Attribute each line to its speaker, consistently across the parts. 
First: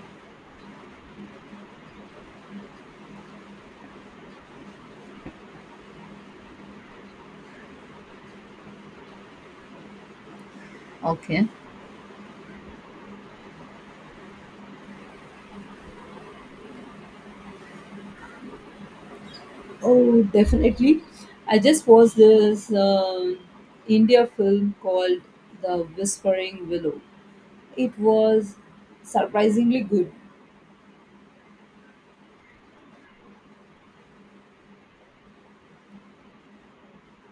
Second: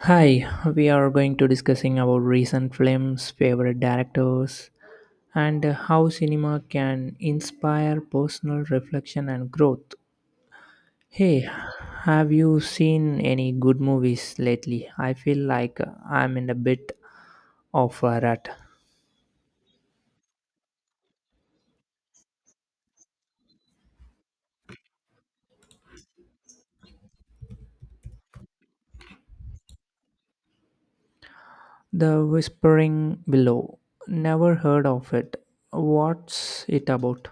Speaker 1: Hi, we are going to discussing about recent films, favorite directors, and how cinema can inspire personal reflection and growth.
Speaker 2: Okay.
Speaker 1: Hey, have you seen any good movies lately? I feel like I'm in a bit of a rut.
Speaker 2: Oh, definitely. I just watched this India film called The Whispering Willow. It was surprisingly good.
Speaker 1: The Whispering Willow. Never heard of it. What's it about?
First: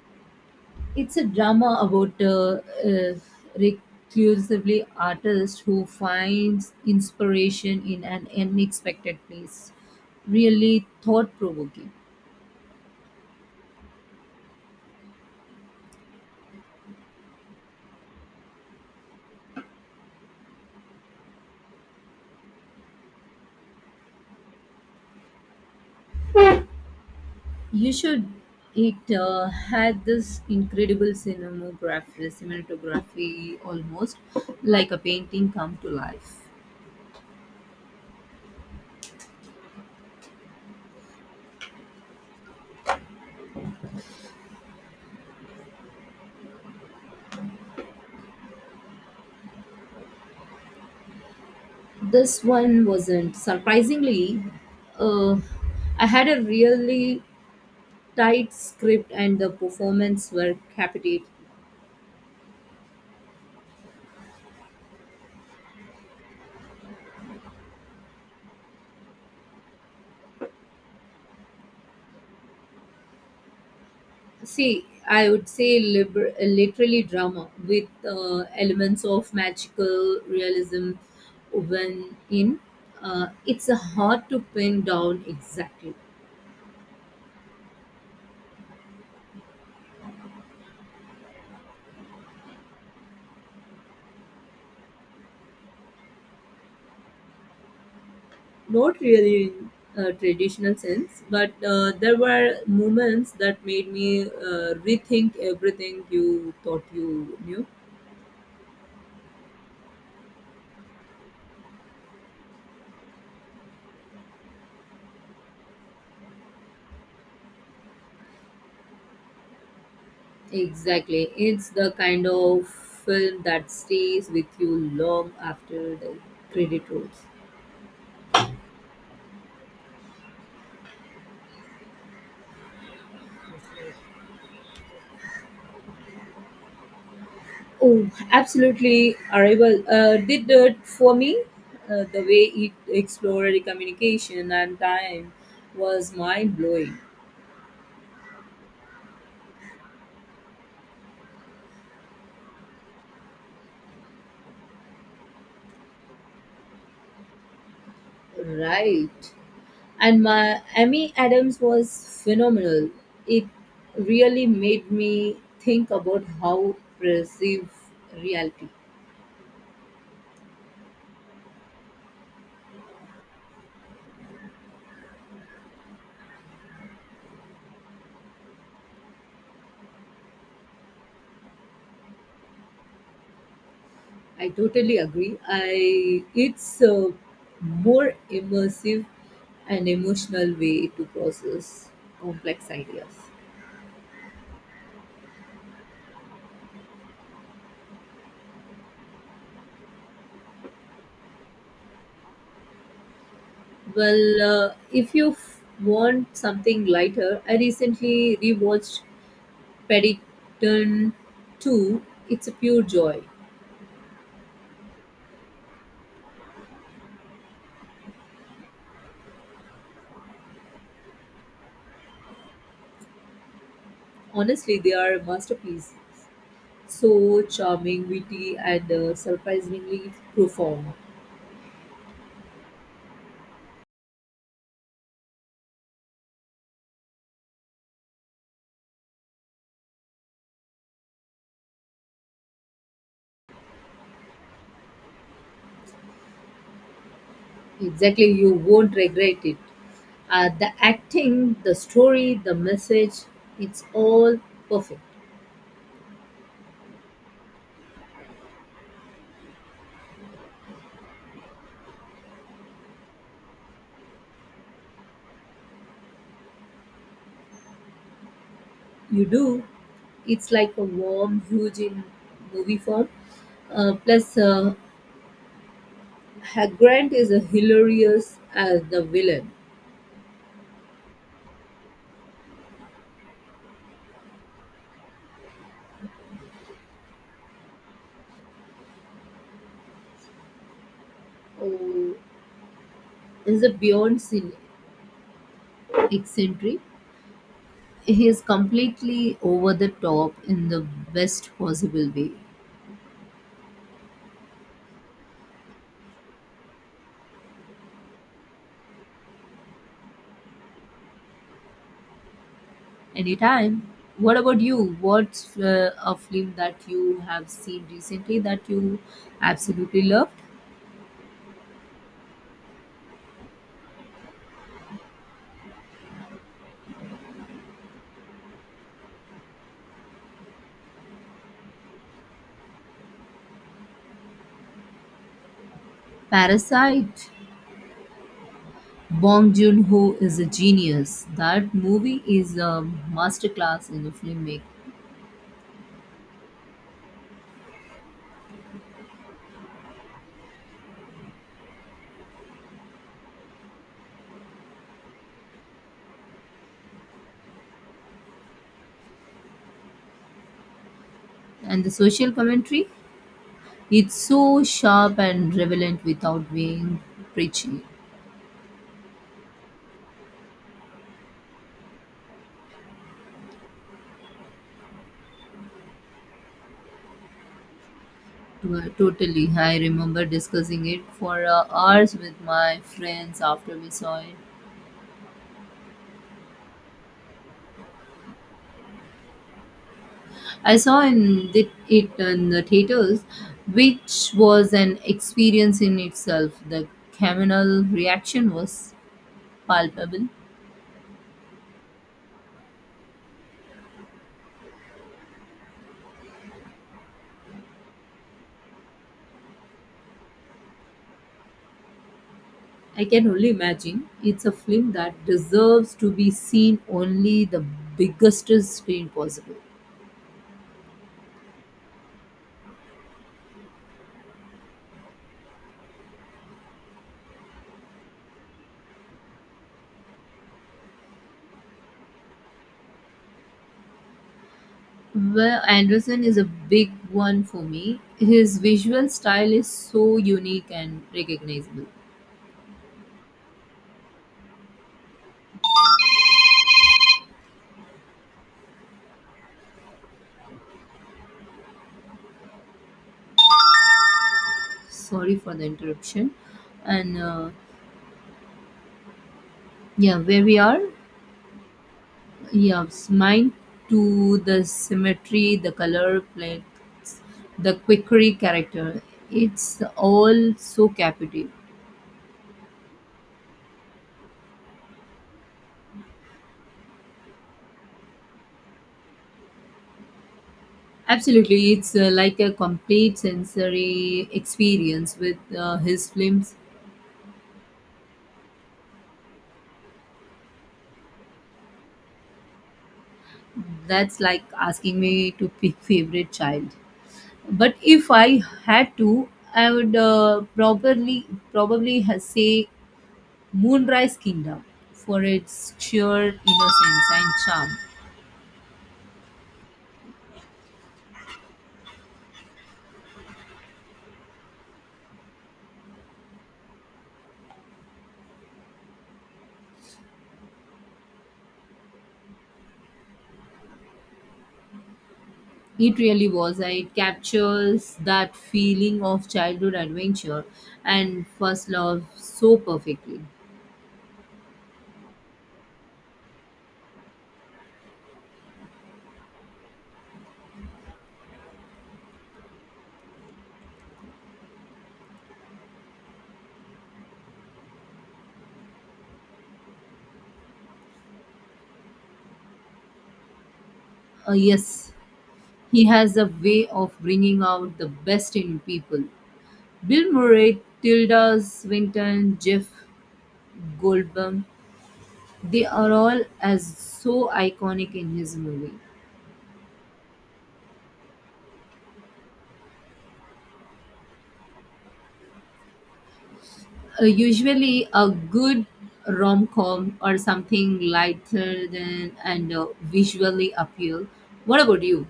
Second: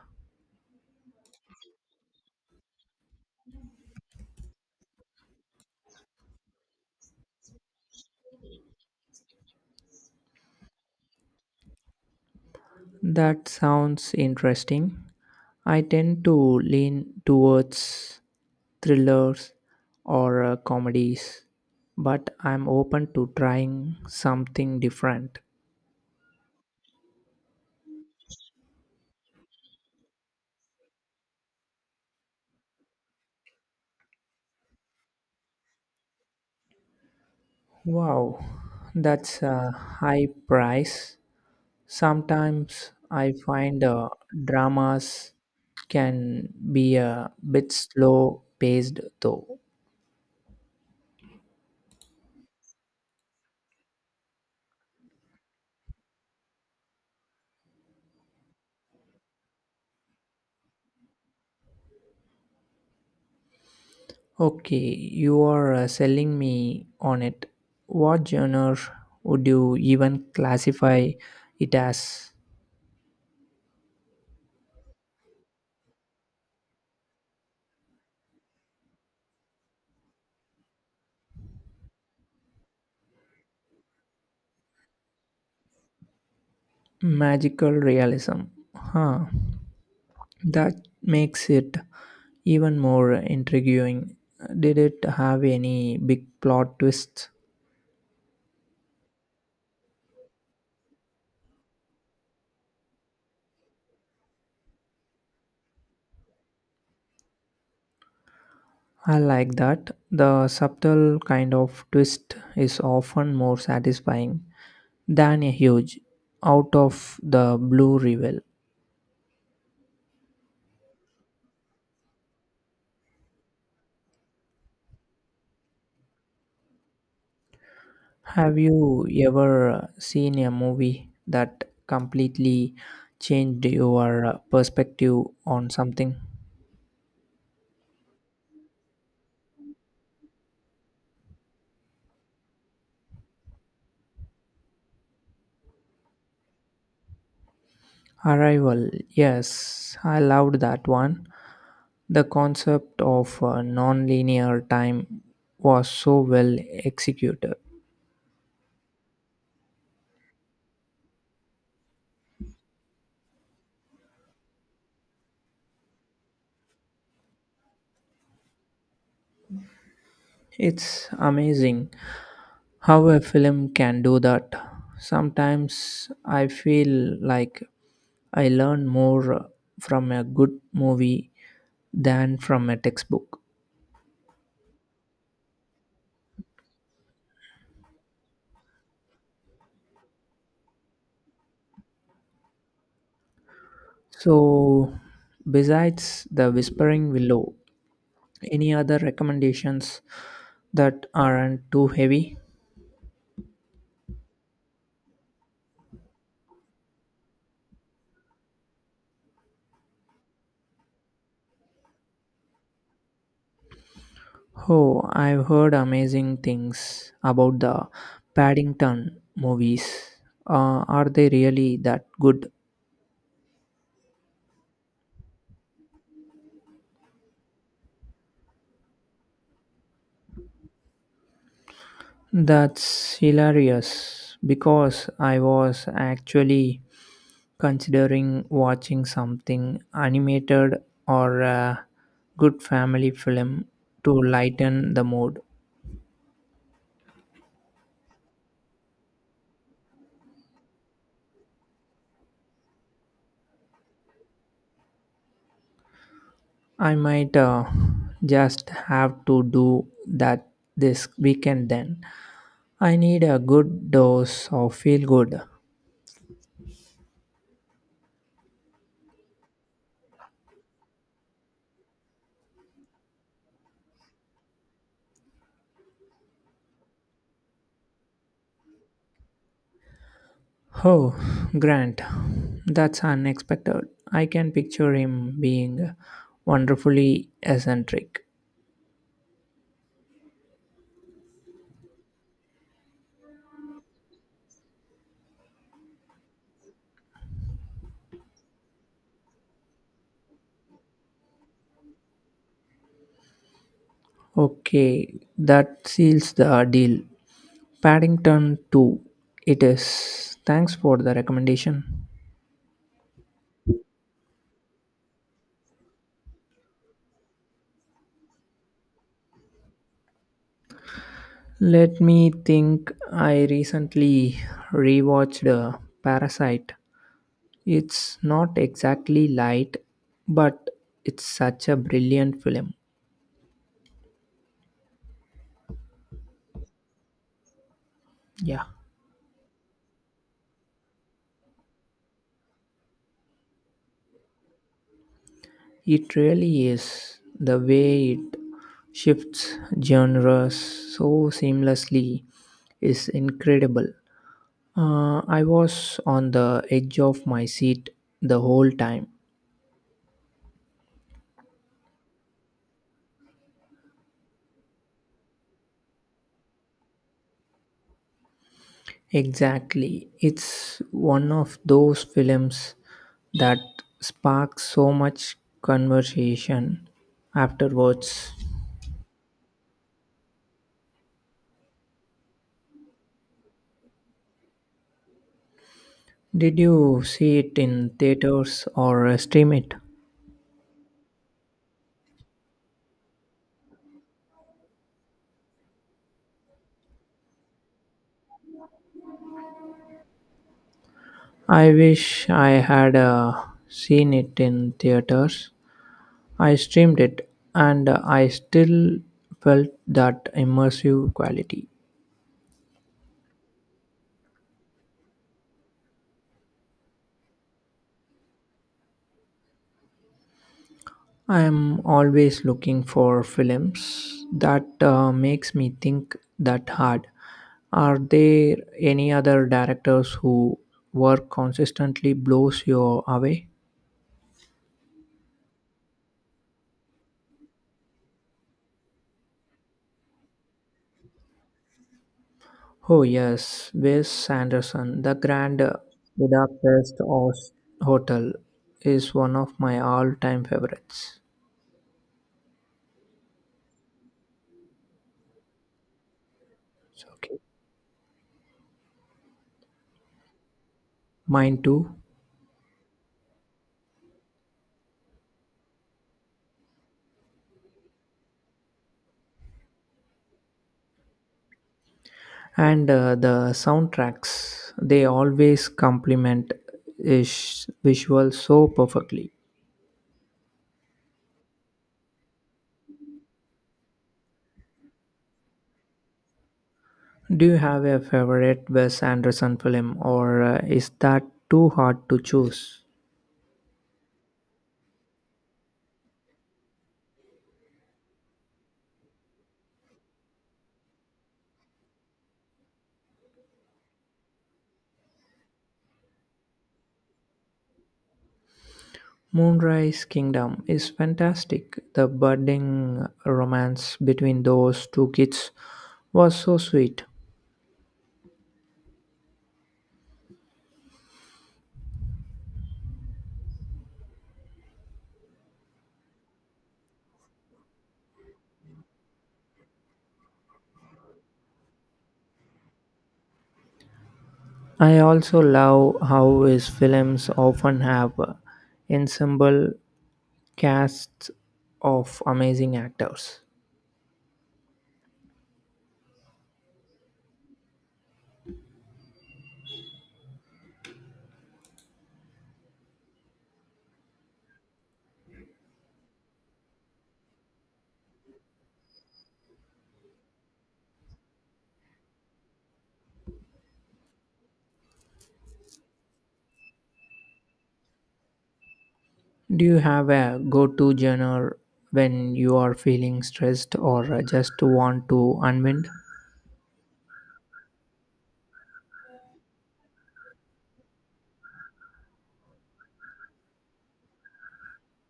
Speaker 2: It's a drama about a reclusively artist who finds inspiration in an unexpected place. Really thought provoking.
Speaker 1: That sounds interesting. I tend to lean towards thrillers or comedies, but I'm open to trying something different.
Speaker 2: You should. It had this incredible cinematography, almost like a painting come to life.
Speaker 1: Wow, that's a high price. Sometimes I find dramas can be a bit slow paced though.
Speaker 2: This one wasn't. Surprisingly, uh, I had a really tight script and the performance were captivating.
Speaker 1: Okay, you are selling me on it. What genre would you even classify it as?
Speaker 2: See, I would say literally drama with elements of magical realism woven in. It's hard to pin down exactly.
Speaker 1: Magical realism. Huh. That makes it even more intriguing. Did it have any big plot twists?
Speaker 2: Not really in a traditional sense, but there were moments that made me rethink everything you thought you knew.
Speaker 1: I like that. The subtle kind of twist is often more satisfying than a huge, out of the blue reveal.
Speaker 2: Exactly. It's the kind of film that stays with you long after the credit rolls.
Speaker 1: Have you ever seen a movie that completely changed your perspective on something?
Speaker 2: Oh, absolutely, Arrival did it for me. The way it explored communication and time was mind blowing.
Speaker 1: Arrival, yes, I loved that one. The concept of non-linear time was so well executed.
Speaker 2: Right, and my Amy Adams was phenomenal. It really made me think about how perceive reality.
Speaker 1: It's amazing how a film can do that. Sometimes I feel like I learn more from a good movie than from a textbook.
Speaker 2: I totally agree. I It's a more immersive and emotional way to process complex ideas.
Speaker 1: So, besides The Whispering Willow, any other recommendations that aren't too heavy?
Speaker 2: Well, if you want something lighter, I recently rewatched Paddington 2. It's a pure joy.
Speaker 1: Oh, I've heard amazing things about the Paddington movies. Are they really that good?
Speaker 2: Honestly, they are a masterpiece. So charming, witty, and surprisingly profound.
Speaker 1: That's hilarious because I was actually considering watching something animated or a good family film to lighten the mood.
Speaker 2: Exactly, you won't regret it. The acting, the story, the message, it's all perfect.
Speaker 1: I might just have to do that this weekend then. I need a good dose of feel good.
Speaker 2: You do. It's like a warm, huge in movie form. Plus, Grant is a hilarious as the villain.
Speaker 1: Oh, Grant, that's unexpected. I can picture him being wonderfully eccentric.
Speaker 2: Oh, is a eccentric. He is completely over the top in the best possible way.
Speaker 1: Okay, that seals the deal. Paddington 2, it is. Thanks for the recommendation.
Speaker 2: Anytime. What about you? What's a film that you have seen recently that you absolutely loved?
Speaker 1: Let me think. I recently rewatched Parasite. It's not exactly light, but it's such a brilliant film.
Speaker 2: Parasite.
Speaker 1: Yeah,
Speaker 2: Bong Joon-ho is a genius. That movie is a masterclass in filmmaking.
Speaker 1: it really is. The way it shifts genres so seamlessly is incredible. I was on the edge of my seat the whole time.
Speaker 2: And the social commentary, it's so sharp and relevant without being preachy.
Speaker 1: Exactly. It's one of those films that sparks so much conversation afterwards.
Speaker 2: Totally. I remember discussing it for hours with my friends after we saw it.
Speaker 1: Did you see it in theaters or stream it?
Speaker 2: I saw it in the theaters, which was an experience in itself. The communal reaction was palpable.
Speaker 1: I wish I had seen it in theaters. I streamed it and I still felt that immersive quality.
Speaker 2: I can only imagine it's a film that deserves to be seen only the biggest screen possible.
Speaker 1: I am always looking for films that makes me think that hard. Are there any other directors who work consistently blows you away?
Speaker 2: Well, Anderson is a big one for me. His visual style is so unique and recognizable.
Speaker 1: Oh, yes, Wes Anderson, the Grand Budapest House- Hotel is one of my all time favorites.
Speaker 2: Sorry for the interruption. And
Speaker 1: Okay.
Speaker 2: Yeah, where we are?
Speaker 1: Mine too.
Speaker 2: Yes, mine too. The symmetry, the color plates, the quickery character. It's all so captivating.
Speaker 1: And the soundtracks, they always complement his visuals so perfectly.
Speaker 2: Absolutely, it's like a complete sensory experience with his films.
Speaker 1: Do you have a favorite Wes Anderson film, or is that too hard to choose?
Speaker 2: That's like asking me to pick favorite child. But if I had to, I would probably say Moonrise Kingdom for its sheer innocence and charm.
Speaker 1: Moonrise Kingdom is fantastic. The budding romance between those two kids was so sweet.
Speaker 2: It really was. It captures that feeling of childhood adventure and first love so perfectly.
Speaker 1: I also love how his films often have ensemble casts of amazing actors.
Speaker 2: Yes, he has a way of bringing out the best in people. Bill Murray, Tilda Swinton, Jeff Goldblum, they are all as so iconic in his movie.
Speaker 1: Do you have a go to genre when you are feeling stressed or just want to unwind?
Speaker 2: Usually, a good rom com or something lighter than and visually appeal. What about you?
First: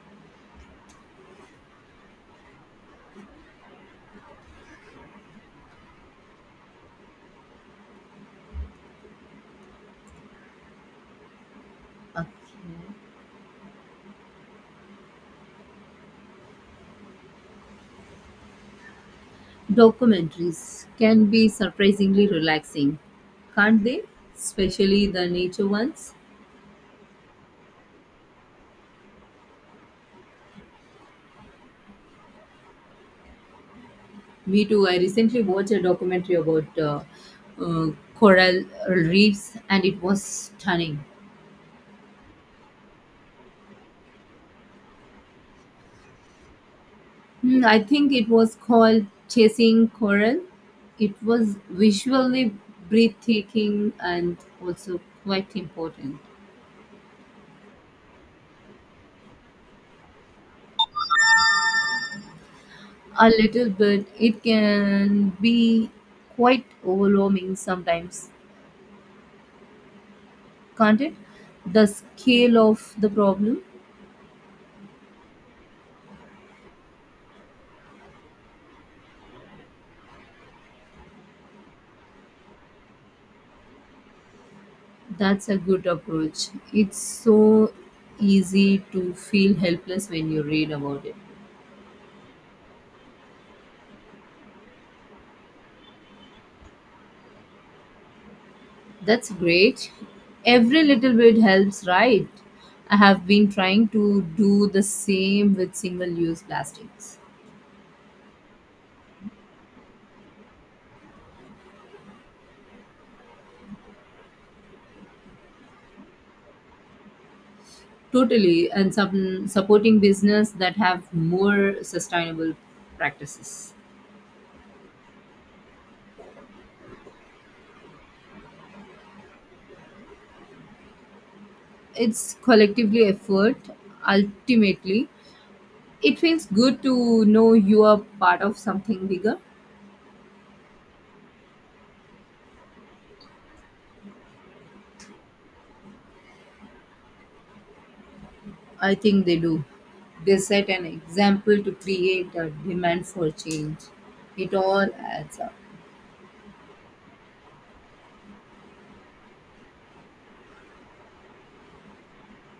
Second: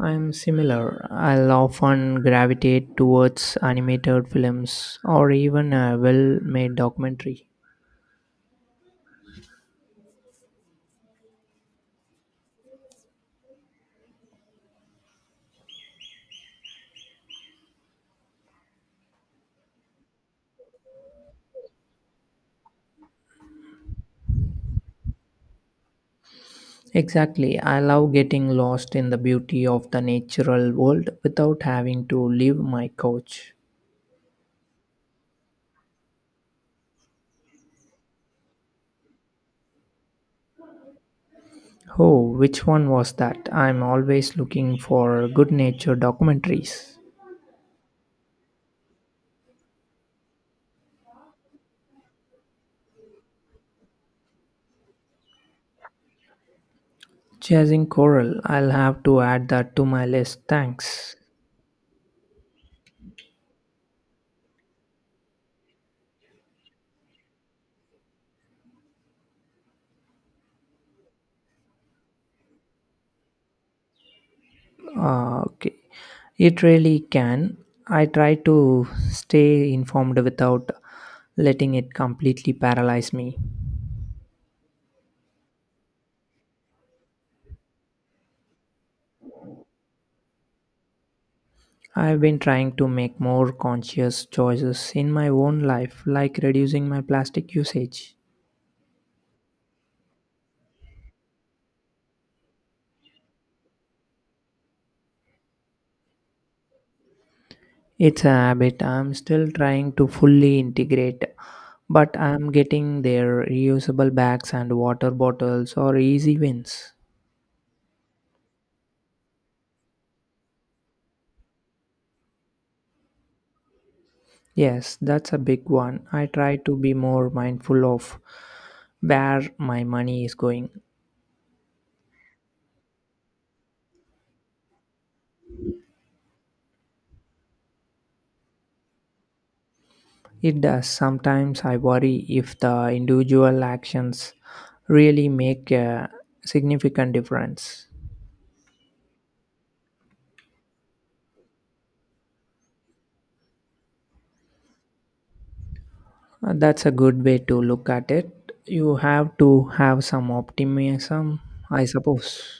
Speaker 1: I'm similar. I'll often gravitate towards animated films or even a well made documentary.
Speaker 2: Okay. Documentaries can be surprisingly relaxing, can't they? Especially the nature ones.
Speaker 1: Exactly. I love getting lost in the beauty of the natural world without having to leave my couch.
Speaker 2: Me too. I recently watched a documentary about uh, coral reefs and it was stunning.
Speaker 1: Oh, which one was that? I'm always looking for good nature documentaries.
Speaker 2: Hmm, I think it was called Chasing Coral. It was visually breathtaking and also quite important.
Speaker 1: Chasing Coral, I'll have to add that to my list. Thanks.
Speaker 2: A little bit, it can be quite overwhelming sometimes, can't it? The scale of the problem,
Speaker 1: Ah, okay. It really can. I try to stay informed without letting it completely paralyze me.
Speaker 2: that's a good approach. It's so easy to feel helpless when you read about it.
Speaker 1: I've been trying to make more conscious choices in my own life, like reducing my plastic usage.
Speaker 2: That's great. Every little bit helps, right? I have been trying to do the same with single use plastics.
Speaker 1: It's a habit I'm still trying to fully integrate, but I'm getting there. Reusable bags and water bottles are easy wins.
Speaker 2: Totally, and some supporting business that have more sustainable practices.
Speaker 1: Yes, that's a big one. I try to be more mindful of where my money is going.
Speaker 2: It's collectively effort ultimately. It feels good to know you are part of something bigger.
Speaker 1: It does. Sometimes I worry if the individual actions really make a significant difference.
Speaker 2: I think they do. They set an example to create a demand for change. It all adds up.
Speaker 1: That's a good way to look at it. You have to have some optimism, I suppose.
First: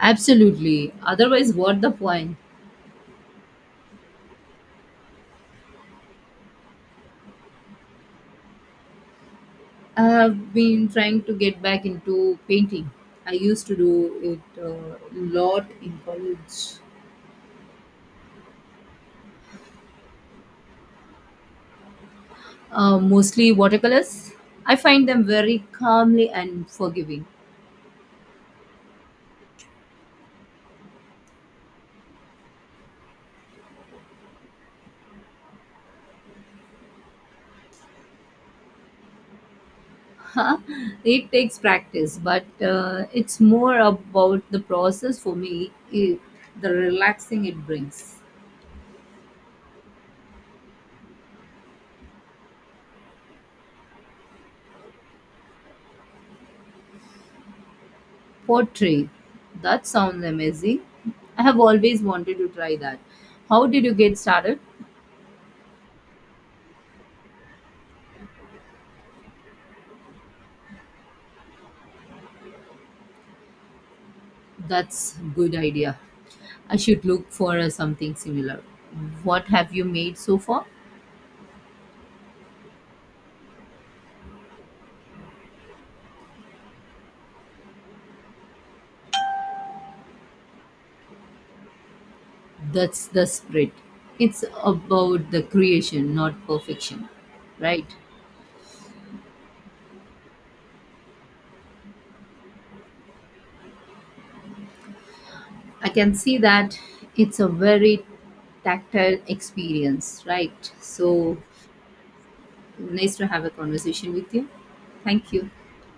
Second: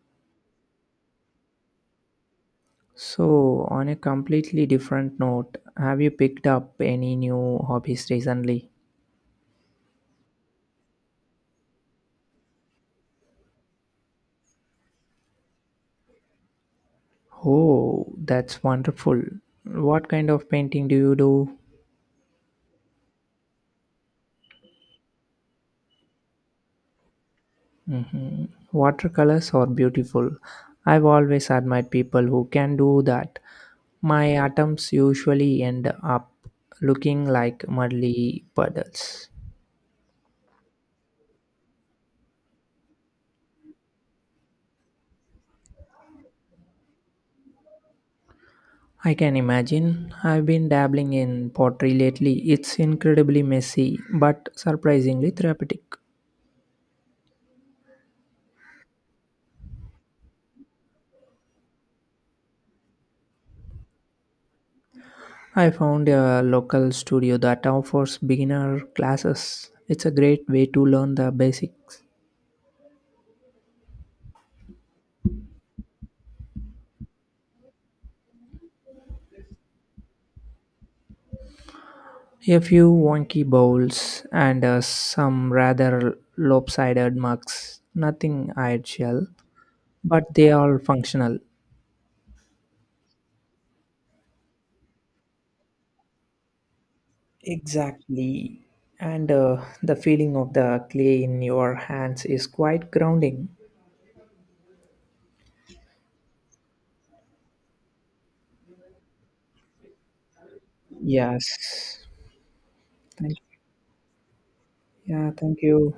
Speaker 2: Absolutely. Otherwise, what the point?
Speaker 1: So, on a completely different note, have you picked up any new hobbies recently?
Speaker 2: I have been trying to get back into painting. I used to do it a lot in college.
Speaker 1: Oh, that's wonderful. What kind of painting do you do?
Speaker 2: Mostly watercolors. I find them very calmly and forgiving.
Speaker 1: Mhm. Watercolors are beautiful. I've always admired people who can do that. My atoms usually end up looking like muddy puddles.
Speaker 2: It takes practice, but it's more about the process for me, it, the relaxing it brings.
Speaker 1: I can imagine. I've been dabbling in pottery lately. It's incredibly messy, but surprisingly therapeutic.
Speaker 2: Pottery. That sounds amazing. I have always wanted to try that. How did you get started?
Speaker 1: I found a local studio that offers beginner classes. It's a great way to learn the basics.
Speaker 2: That's good idea. I should look for something similar. What have you made so far?
Speaker 1: A few wonky bowls and some rather lopsided mugs. Nothing ideal, but they are functional.
Speaker 2: That's the spirit. It's about the creation, not perfection, right?
Speaker 1: Exactly. And the feeling of the clay in your hands is quite grounding.
Speaker 2: I can see that it's a very tactile experience, right? So
Speaker 1: Yes.
Speaker 2: nice to
Speaker 1: Thank
Speaker 2: have a conversation with you.
Speaker 1: yeah,
Speaker 2: Thank you.
Speaker 1: thank you.